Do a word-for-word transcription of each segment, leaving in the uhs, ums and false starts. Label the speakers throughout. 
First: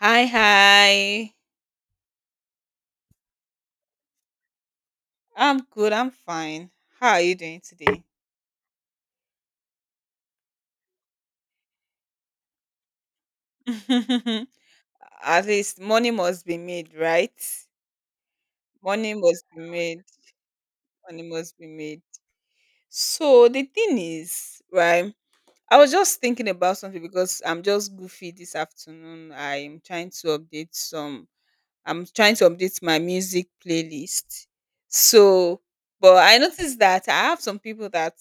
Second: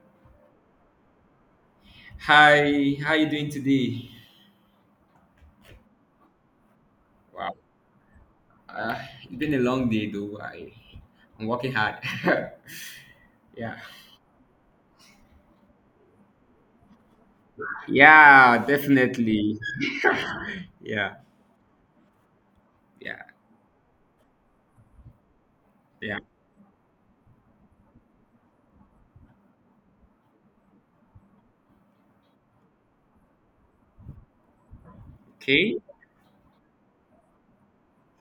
Speaker 1: Hi, hi.
Speaker 2: Hi, how you doing today?
Speaker 1: I'm good. I'm fine. How are you
Speaker 2: Wow,
Speaker 1: doing today?
Speaker 2: uh, it's been a long day though. I, I'm working hard. yeah,
Speaker 1: At least money must be made, right?
Speaker 2: yeah,
Speaker 1: Money must
Speaker 2: definitely.
Speaker 1: be made.
Speaker 2: Yeah,
Speaker 1: Money must be made.
Speaker 2: yeah,
Speaker 1: So the thing is, right? I was
Speaker 2: yeah.
Speaker 1: just thinking about something because I'm just goofy this afternoon. I'm trying to update some I'm trying to update my music playlist. So,
Speaker 2: Okay.
Speaker 1: but I noticed that I have some people that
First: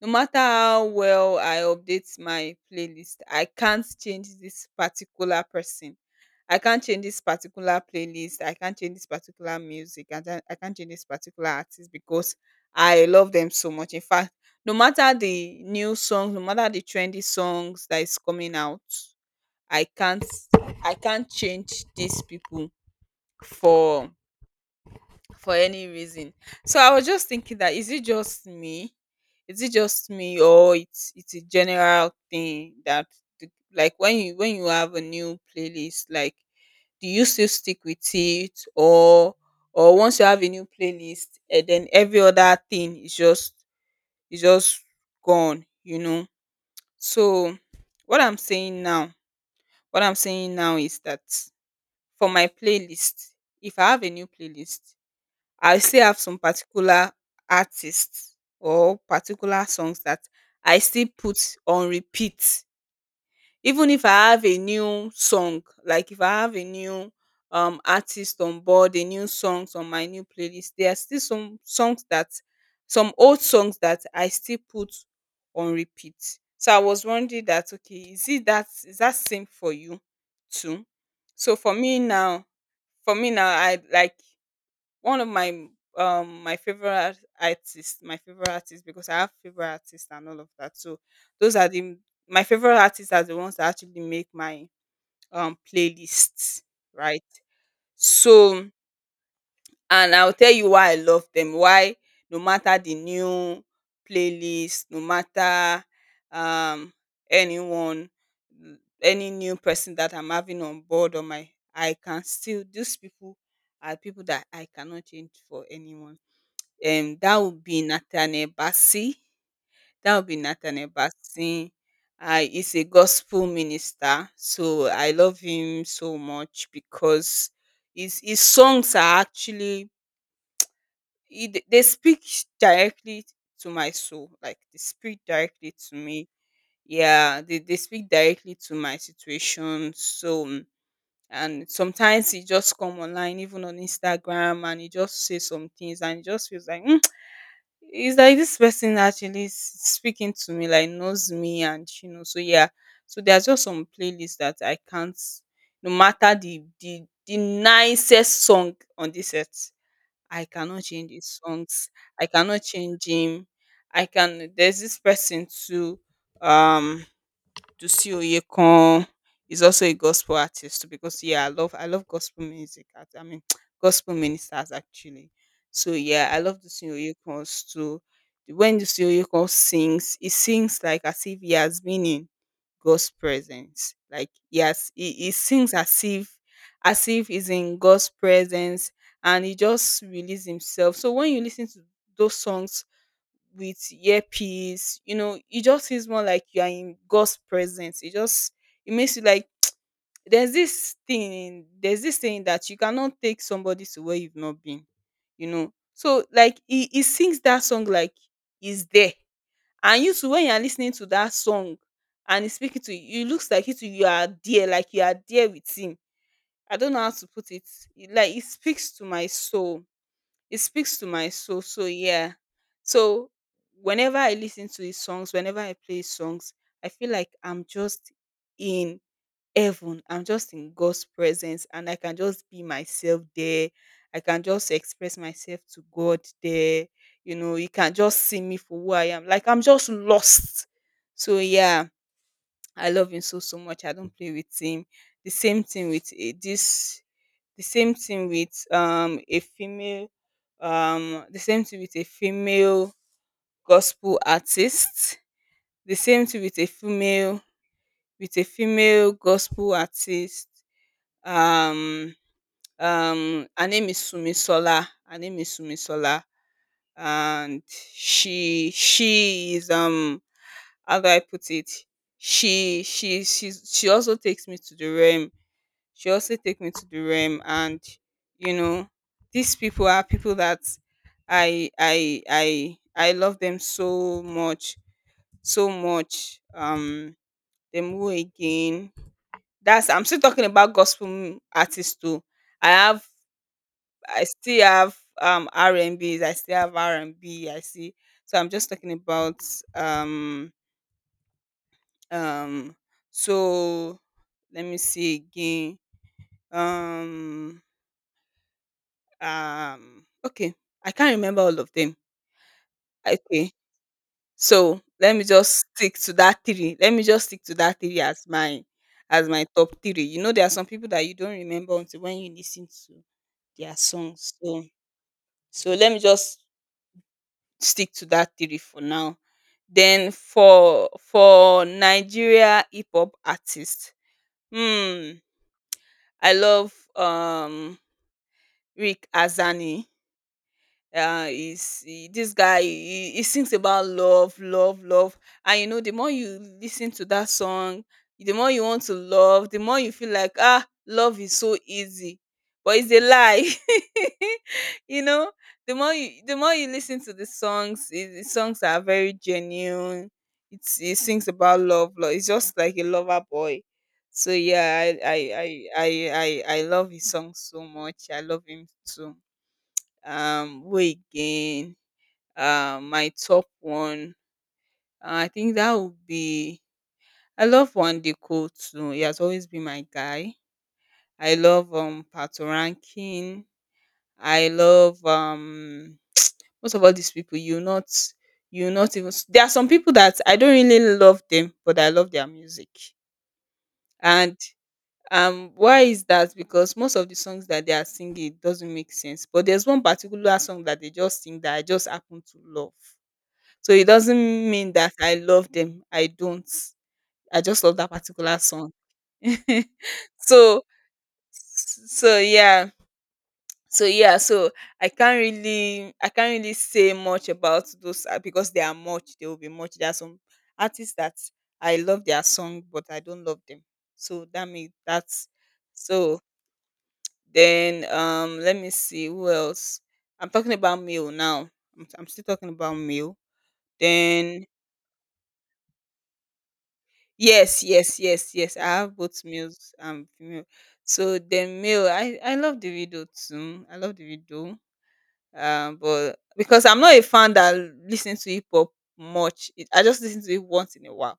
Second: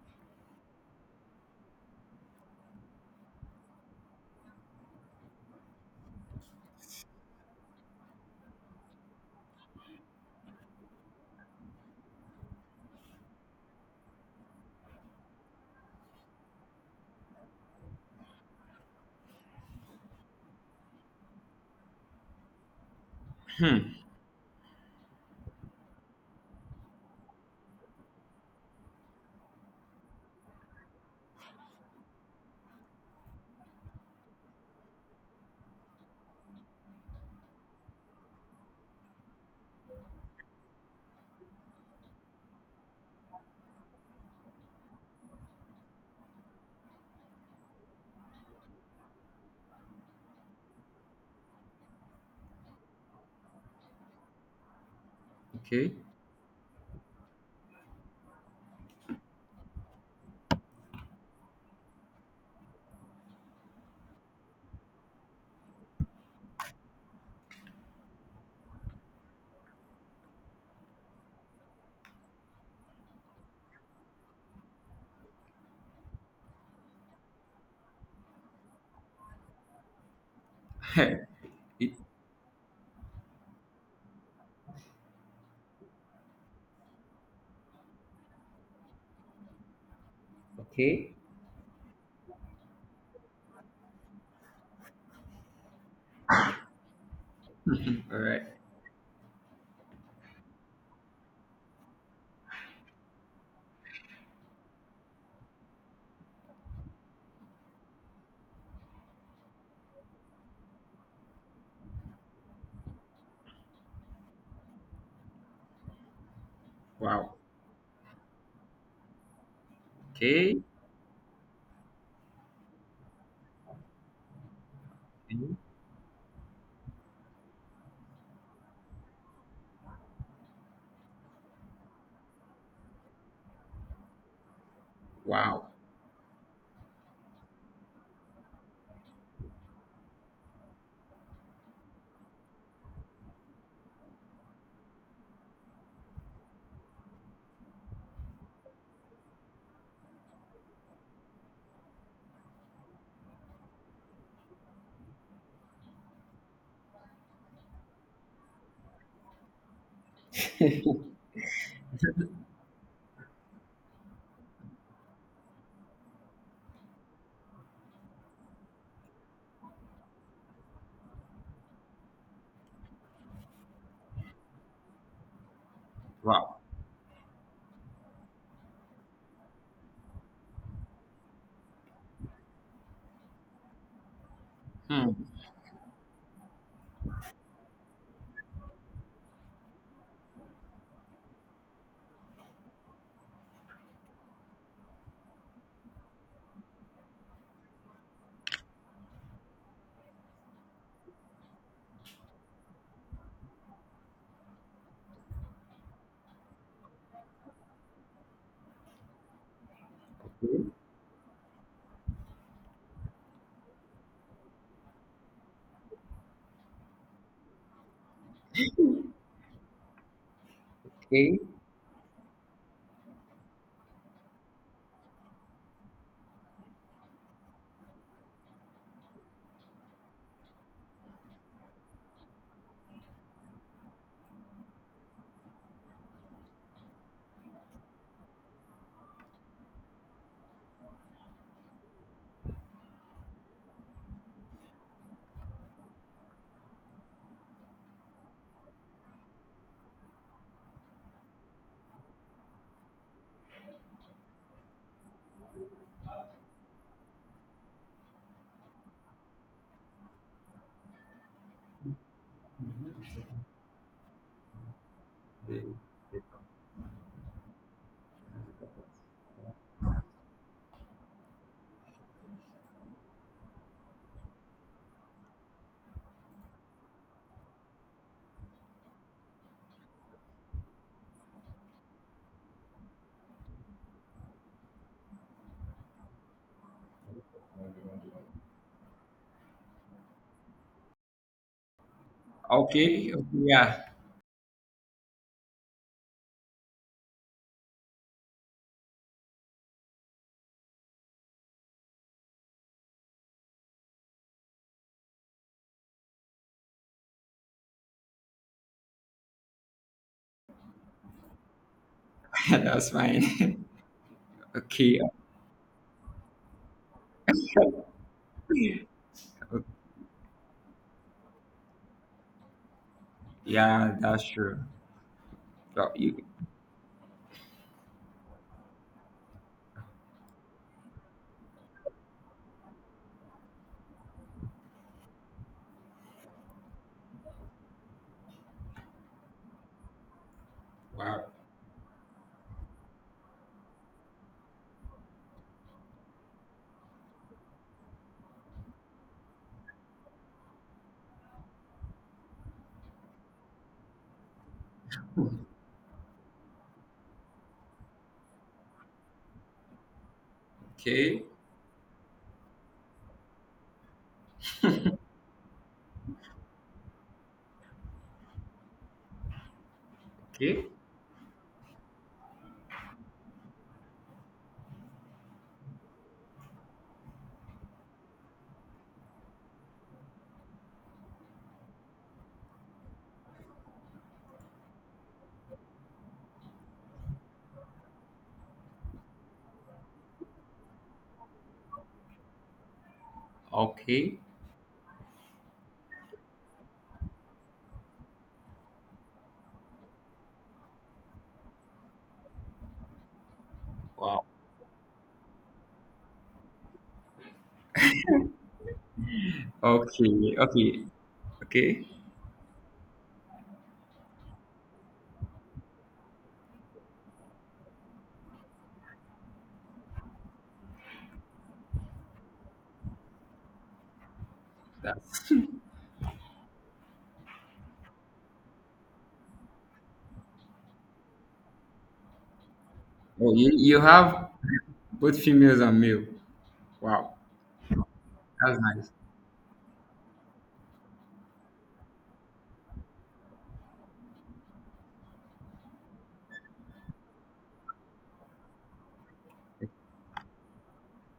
Speaker 1: no matter how well I update my playlist, I can't change this particular person. I can't change this particular playlist. I can't change this particular music. I can't, I can't change this particular artist because I love them so much. In fact, no matter the new songs, no matter the trendy songs that is coming out, I can't I can't change these people
Speaker 2: Hmm.
Speaker 1: for for any reason. So I was just thinking that is it just me? Is it just me or it's it's a general thing that the- like when you when you have a new playlist, like do you still stick with it or or once you have a new playlist and then every other thing is just is just gone, you know? So what I'm saying now, what I'm saying now is that for my playlist, if I have a new playlist, I
Speaker 2: Okay.
Speaker 1: still have some particular artists or particular songs that I still put on repeat. Even if I have a new song, like if I have a new um artist on board, a new songs on my new playlist, there are still some songs that some old songs that I still put on repeat. So I was wondering that okay, is it that is that same for you too? So for
Speaker 2: It-
Speaker 1: me now, for me now, I like one of my um my favorite artists my favorite artists because I have favorite artists and all of that. So
Speaker 2: okay.
Speaker 1: those are the my favorite artists are the ones that actually make my um playlists, right?
Speaker 2: All right.
Speaker 1: So and I'll tell you why I love them, why no matter the new playlist, no matter um anyone, n- any new person that I'm having on board on my, I can still these people are people that I cannot change for anyone. um
Speaker 2: Wow.
Speaker 1: that would be Nathaniel Bassey. That would be
Speaker 2: Okay.
Speaker 1: Nathaniel Bassey. Uh, he's a gospel minister, so I love
Speaker 2: Mhm.
Speaker 1: him so much because his his songs are actually he, they speak directly to my soul. Like they speak
Speaker 2: Wow.
Speaker 1: directly to me. Yeah, they, they speak directly to my situation. So mm, and sometimes he just come online, even on Instagram, and he just say some things, and it just feels like it's like this person actually is speaking to me, like knows me, and you know, so yeah. So there's just some playlists that I can't, no matter the the the nicest song on this earth, I cannot change his songs. I cannot change him. I can. There's this person too. Um, Dusi Oyekan is also a gospel artist because yeah, I love I love gospel music. I I mean gospel ministers actually. So yeah, I
Speaker 2: wow.
Speaker 1: love Dusi Oyekan's too. When Dusi Oyekan sings, he sings like as if he has been in God's presence. Like yes, he,
Speaker 2: Hmm.
Speaker 1: he sings as if as if he's in God's presence and he just release himself. So when you listen to those songs with earpiece. You know, it just feels more like you are in God's presence. It just it makes you like there's this thing there's this thing that you cannot take somebody to where you've not been. You know, so like he, he sings that song like he's there, and you too when you are
Speaker 2: Okay.
Speaker 1: listening to that song and he's speaking to you, it looks like you too you are there, like you are there with him. I don't know how to put it. It- Like it speaks to my soul, it speaks to my
Speaker 2: Okay.
Speaker 1: soul. So yeah. So whenever I listen to his songs, whenever I play his songs, I feel like I'm just in heaven. I'm just in God's presence and I can just be myself there. I can just express myself to God there. You know, he can just see me for who I am. Like I'm just lost. So yeah, I love him so so much. I don't play with him. The same thing with eh, this the same thing with um a female um the same thing with a female gospel artist the same thing with a female with a female gospel artist. um um her name is Sumisola, her name is sumisola and she she is um how do I put it, she she she's, she also takes me to the realm. She also take me to the R E M, and you know, these people are people that I I I I love them so much, so much. Um them again. That's I'm still talking about gospel m- artists too. I have
Speaker 2: Okay. Yeah,
Speaker 1: I still have um R and B's, I still have R and B, I see. So I'm just talking about um um so let me see again. Um um okay, I can't remember all of them.
Speaker 2: that's
Speaker 1: Okay,
Speaker 2: fine.
Speaker 1: so
Speaker 2: okay.
Speaker 1: let me just stick to that three let me just stick to that three as my as my top three. You know, there are some people that you don't remember until when you listen to their
Speaker 2: Yeah, that's
Speaker 1: songs.
Speaker 2: true.
Speaker 1: So so
Speaker 2: Wow.
Speaker 1: let me
Speaker 2: You,
Speaker 1: just stick to that three for now. Then for for Nigeria hip-hop artist, hmm I love um Rick Azani.
Speaker 2: wow.
Speaker 1: uh is he- this guy he, he sings about love, love, love, and you know the more you listen to that song the more you want to love, the more you feel like ah love is so easy. But it's a lie. You know, the more you the more you listen to the songs, i- the songs are very genuine. It's it
Speaker 2: Okay,
Speaker 1: sings about love, love. It's just like a lover boy. So yeah, i i i i i, I love his song so much. I love him too. Um
Speaker 2: okay,
Speaker 1: way again um my top one, uh, I think that would be I love Wandiko too. He has always been my guy. I love um Pato Ranking. I love um most of all these people you not you not even s- there are some people that I don't really love them, but I love their music.
Speaker 2: okay.
Speaker 1: And um why is that? Because most of the songs that they are singing doesn't make sense, but there's one particular song that they just sing that I just happen to love. So it
Speaker 2: Wow.
Speaker 1: doesn't mean that I love them. I don't. I just love that particular song.
Speaker 2: Okay,
Speaker 1: So
Speaker 2: okay, okay.
Speaker 1: so yeah. So yeah, so I can't really I can't really say much about those, uh, because there are much, there will be much. There are some artists that I love their song, but I don't love them. So that means that's
Speaker 2: That's
Speaker 1: so then um let me see who else. I'm talking about male now. I'm, I'm still talking about male.
Speaker 2: oh, you, you have
Speaker 1: Then
Speaker 2: both females and male. Wow,
Speaker 1: yes, yes, yes, yes.
Speaker 2: that's
Speaker 1: I
Speaker 2: nice.
Speaker 1: have both males and female. So the male, I I love the video too. I love the video. Um, but because I'm not a fan that listens to hip hop much, it, I just listen to it once in a while,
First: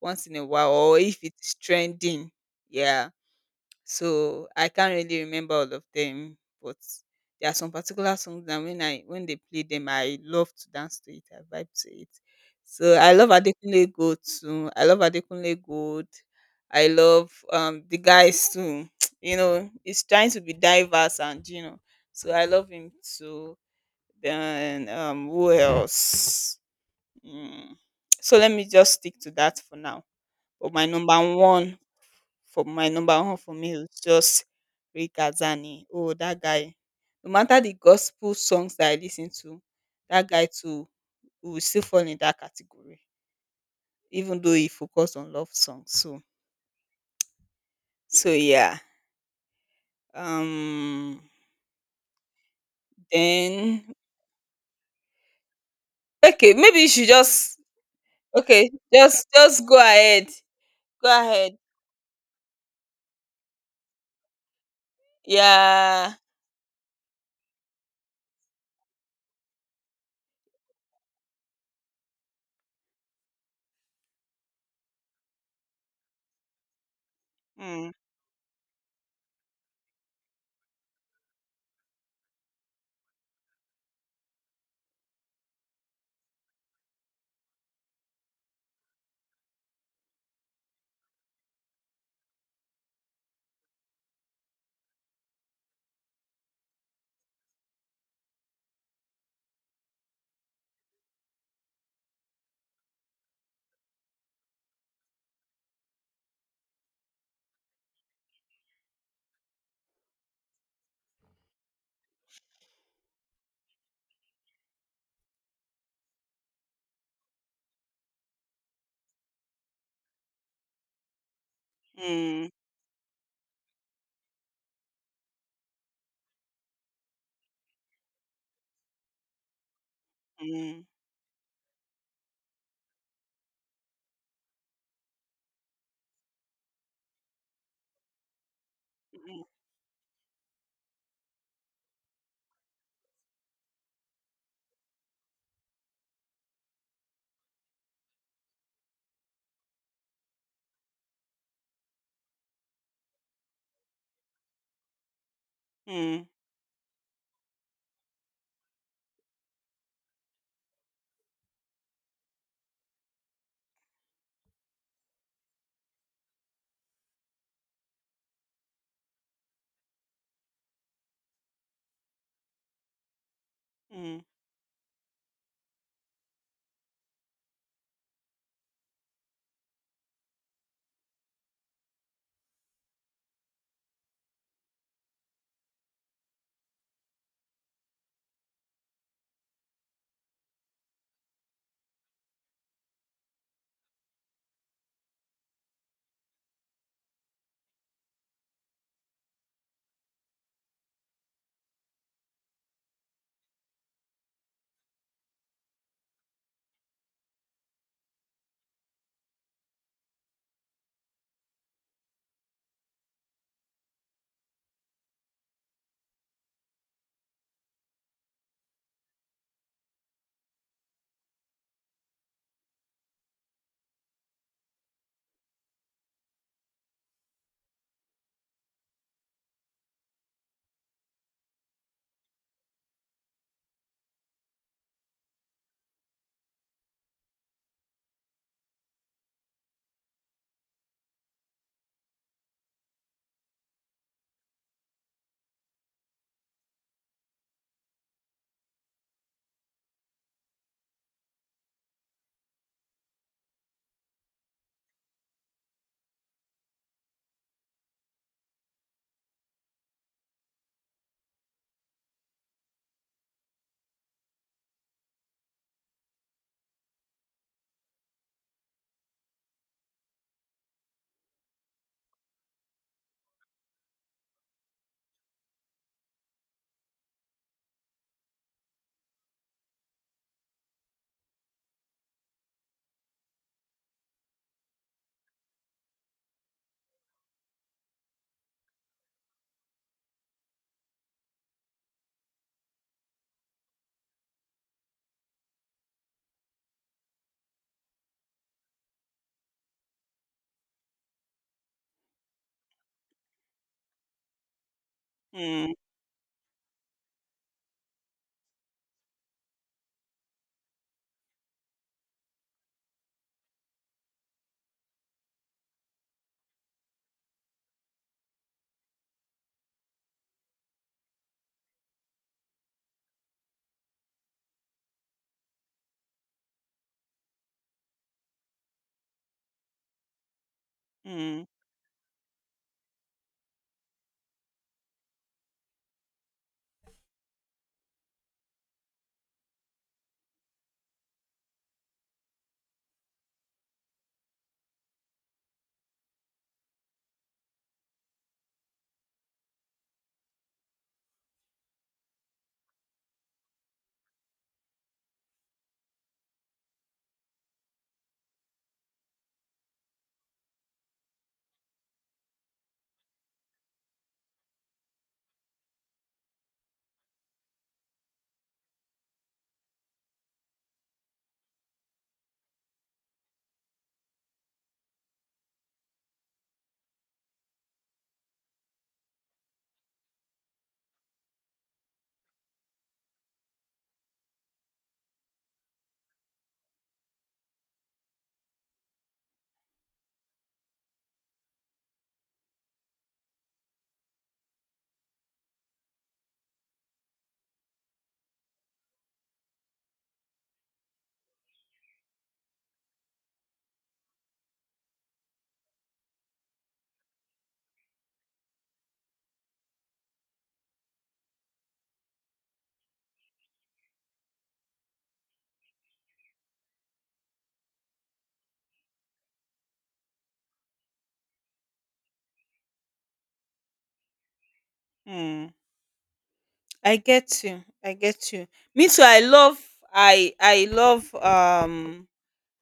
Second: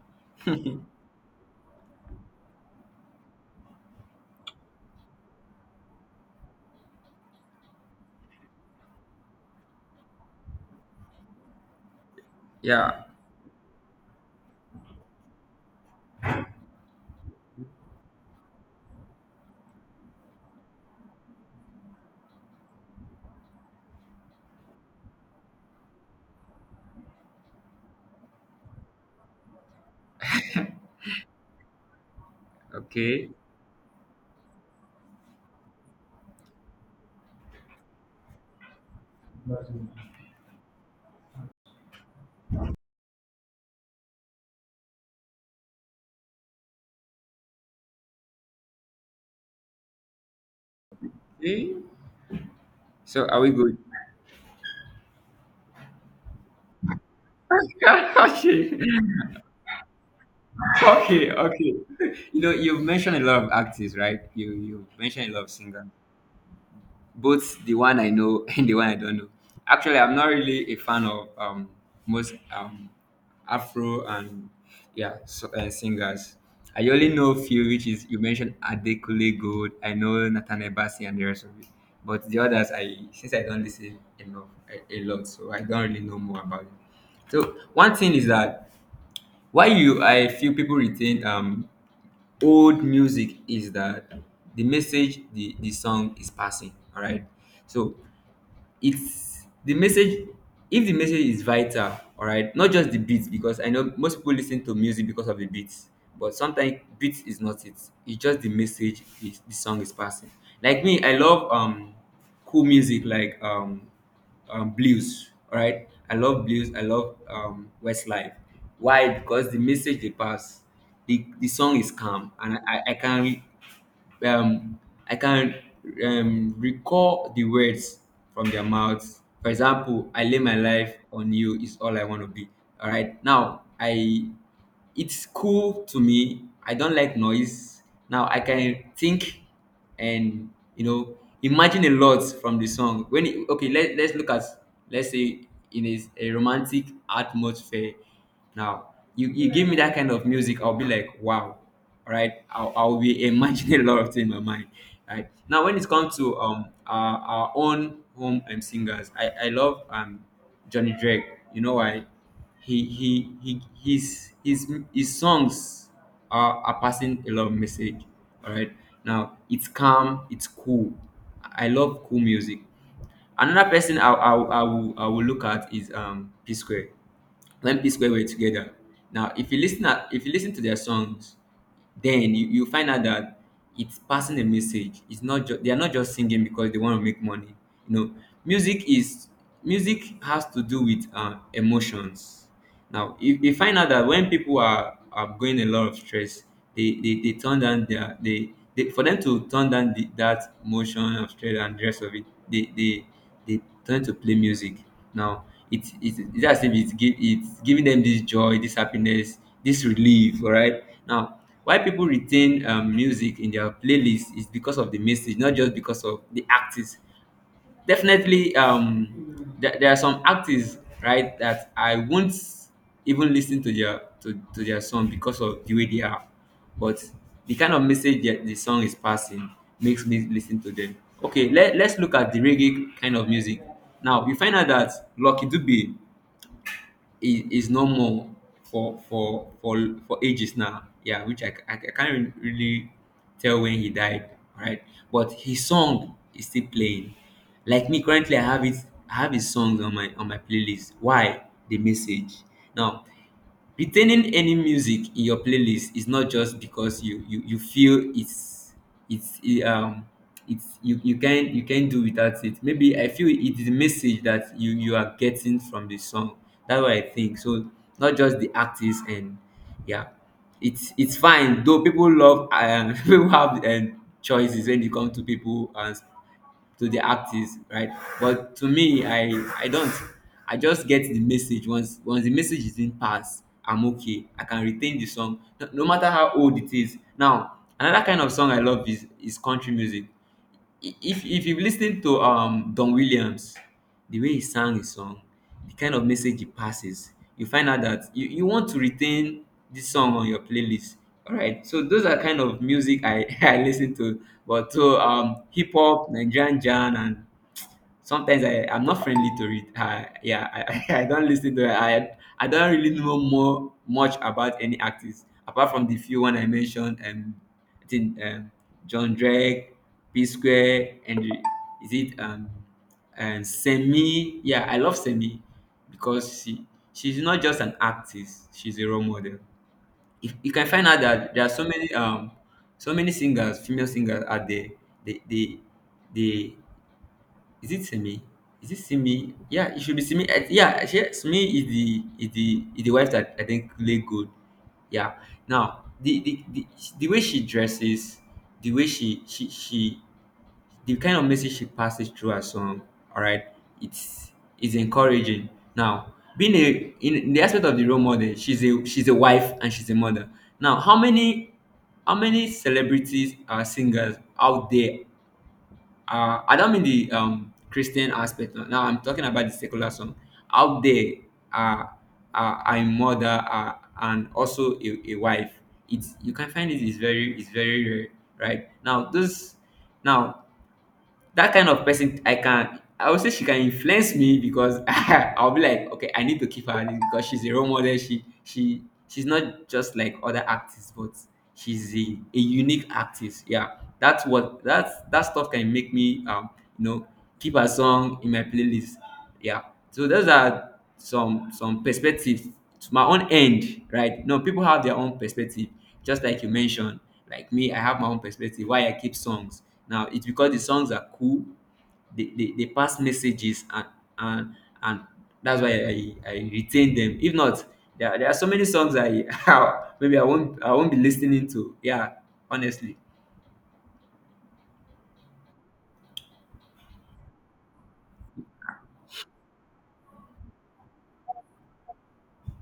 Speaker 1: once in a while, or if it's trending. Yeah, so I can't really remember all of them. But there are some particular songs that when I when they play them, I love to dance to it. I vibe to it. So
Speaker 2: Yeah.
Speaker 1: I love Adekunle Gold too. I love Adekunle Gold. I love um the guys too. You know, he's trying to be diverse and you know. So I love him too. Then um who else? Mm. So let me just stick to that for now. But my number one for my number
Speaker 2: Okay.
Speaker 1: one for me is just Rick Asani. Oh, that guy. No matter the gospel songs that I listen to, that guy too will still fall in that category, even though he focused on love songs. So, so yeah. Um.
Speaker 2: Okay. So are we good?
Speaker 1: Then okay, maybe you should just okay,
Speaker 2: okay.
Speaker 1: just just go ahead, go
Speaker 2: Okay.
Speaker 1: ahead.
Speaker 2: Okay. You know, you've mentioned a lot of artists, right? You you have mentioned a lot of singers,
Speaker 1: Yeah.
Speaker 2: both the one I know and the one I don't know. Actually, I'm not really a fan of um, most um, Afro and yeah so, uh, singers. I only know a few, which
Speaker 1: Mm,
Speaker 2: is you mentioned Adekunle Gold. I know Nathaniel Bassey and the rest of it. But the others, I, since I don't listen enough a, a lot, so I don't really know more about it. So one thing is that why you I feel people retain um old music is that the message the the song is passing. All right. So it's the message, if the message is vital, all right, not just the beats, because I know most people listen to music because of the beats, but sometimes beats is not it. It's just the message is, the song is passing. Like me, I love um cool music, like um, um blues. All right, I love blues, I love um Westlife. Why? Because the message they pass, the, the song is calm,
Speaker 1: mm,
Speaker 2: and I, I can um, I can um, recall the words from their mouths. For example, "I lay my
Speaker 1: mm,
Speaker 2: life on you is all I want to be." All right. Now I, it's cool to me. I don't like noise. Now I can think,
Speaker 1: mm,
Speaker 2: and you know, imagine a lot from the song. When it, okay, let let's look at, let's say, in a, a romantic atmosphere. Now, you, you give me that kind of music, I'll be like, wow, right? I'll, I'll be imagining a lot of things in my mind, right? Now, when it comes
Speaker 1: mm,
Speaker 2: to um our, our own home um singers, I, I love um Johnny Drake. You know why? He he he his his his songs are, are passing a lot of message. All right. Now it's calm, it's cool. I love cool music. Another person I,
Speaker 1: mm,
Speaker 2: I, I, will, I will look at is um P Square. When P Square were together. Now if you listen at, if you listen to their songs, then you, you find out that it's passing a message. It's not just, they are not just singing because they want to make money. You know, music is music has to do with uh, emotions. Now, you, you find out that when people are, are going a lot of stress, they, they, they turn down their they, they for them to turn down the, that motion of stress and the rest of it, they they, they turn to play music. Now, it, it, it's as if it's, gi- it's giving them this joy, this happiness, this relief. All right. Now, why people retain um music in their playlist is because of the message, not just because of the artist. Definitely um there, there are some artists, right, that I won't even listen to their to, to their song because of the way they are, but the kind of message that the song is passing makes me listen to them. Okay, let, let's look at the reggae kind of music. Now you find out that Lucky Dube is is no, for for for for ages now. Yeah, which I, ca- I, can't re- really tell when he died, right? But his song is still playing. Like me, currently I have it. I have his songs on my on my playlist. Why? The message. Now, retaining any music in your playlist is not just because you you, you feel it's it's e- um it's, you, you can, you can do without it. Maybe I feel it is a message that you you are getting from the song. That's what I think, so, not just the artist, and yeah, it's it's fine though, people love, and people have um choices when it comes to people and to the artist, right? But to me, I I don't I just get the message. Once, once the message is in passed, I'm okay, I can retain the song, no, no matter how old it is. Now, another kind of song I love is is country music. if if you've listened to um Don Williams, the way he sang his song, the kind of message he passes, you find out that you, you want to retain this song on your playlist. All right, so those are kind of music I I listen to, but to um hip
Speaker 1: mm,
Speaker 2: hop, Nigerian jam, and sometimes I, I'm not friendly to it. I, yeah, I, I don't listen to it. I I don't really know more much about any artists apart from the few one I mentioned. Um, I think um John Drake, P Square, and the- is it um and Semi? Yeah, I love Semi, because she, she's not just an artist. She's a role model. If you can find out that
Speaker 1: mm,
Speaker 2: there are so many um, so many singers, female singers out there. They they they is it Simi? Is it Simi? Yeah, it should be Simi. I- Yeah, she, Simi is the is the is the wife that I think lay good. Yeah. Now the the, the the way she dresses, the way she she she, the kind of message she passes through her song. All right, it's it's encouraging. Now being a, in the aspect of the role model, she's a, she's a wife and she's a mother. Now how many, how many celebrities are singers out there, uh, I don't mean the um Christian aspect. Uh, now I'm talking about the secular song. Out there, uh, uh, a mother uh, and also a, a wife. It's, you can find, it is very, it's very rare, right? Now this, now that kind of person I can, I would say she can influence me because I'll be like, okay, I need to keep her on it because she's a role model. She she she's not just like other actors, but she's a, a unique actress. Yeah. That's what, that's, that stuff can make me um, you know, keep her song in my playlist. Yeah. So those are some some perspectives to my own end, right? No, people have their own perspective, just like you mentioned. Like me, I have my own perspective. Why I keep songs now? It's because the songs are cool. They they, they pass messages, and and and that's why I, I retain them. If not, there, are- there are so many songs I maybe I won't I won't be listening to. Yeah, honestly.
Speaker 1: mm. I get you. I get you. Me too. I love. I I love um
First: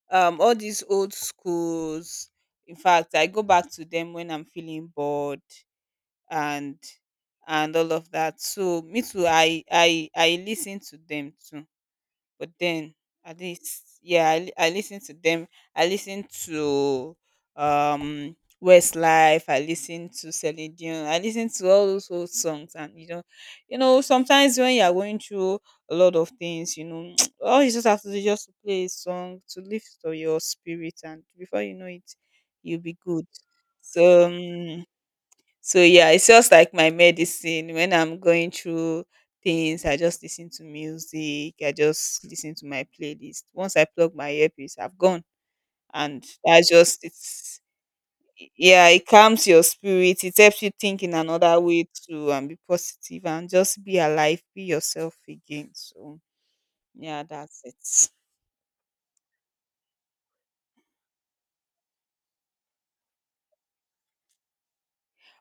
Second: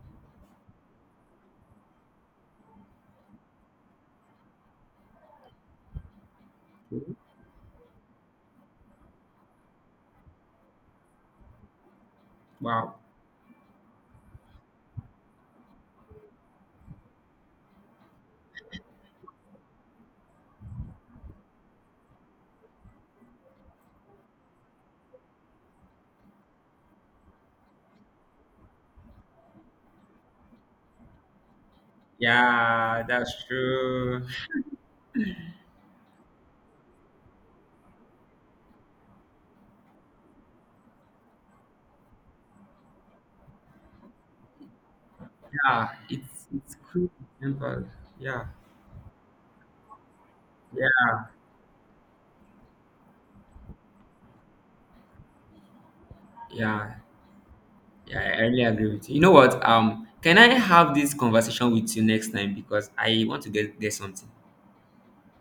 Speaker 1: um all these old schools. In fact, I go back to them when I'm feeling bored and and all of that. So me too. I I I listen to them too. But then
Speaker 2: Wow.
Speaker 1: at least yeah, i, li- I listen to them. I listen to um Westlife, I listen to Celine Dion, I listen to all those old songs. And you know, you know sometimes when you are going through a lot of things, you know all you just have to do is just to play a song to lift up your spirit, and before you know it you'll be
Speaker 2: Yeah,
Speaker 1: good.
Speaker 2: that's
Speaker 1: So
Speaker 2: true.
Speaker 1: Um, so yeah, it's just like my medicine. When I'm going through things, I just listen to music. I just listen to my playlist. Once I plug my earpiece, I've gone.
Speaker 2: Yeah,
Speaker 1: And
Speaker 2: it's
Speaker 1: that's
Speaker 2: it's
Speaker 1: just
Speaker 2: cool.
Speaker 1: it's
Speaker 2: Simple. Yeah.
Speaker 1: yeah, it calms your spirit. It helps you think
Speaker 2: Yeah,
Speaker 1: in another way too and be positive and just be alive, be yourself again. So
Speaker 2: yeah,
Speaker 1: yeah, that's it.
Speaker 2: yeah. I really agree with you. You know what? Um, can I have this conversation with you next time, because I want to get get something.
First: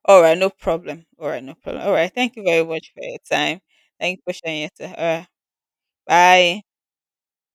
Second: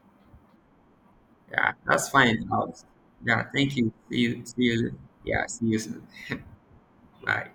Speaker 1: All right, no problem. All right, no
Speaker 2: Yeah,
Speaker 1: problem. All
Speaker 2: that's
Speaker 1: right, thank you
Speaker 2: fine.
Speaker 1: very
Speaker 2: Um,
Speaker 1: much for your
Speaker 2: yeah,
Speaker 1: time.
Speaker 2: thank you.
Speaker 1: Thank
Speaker 2: See
Speaker 1: you for
Speaker 2: you.
Speaker 1: sharing
Speaker 2: See
Speaker 1: it. All
Speaker 2: you.
Speaker 1: right,
Speaker 2: Yeah, see you soon.
Speaker 1: bye.
Speaker 2: Bye.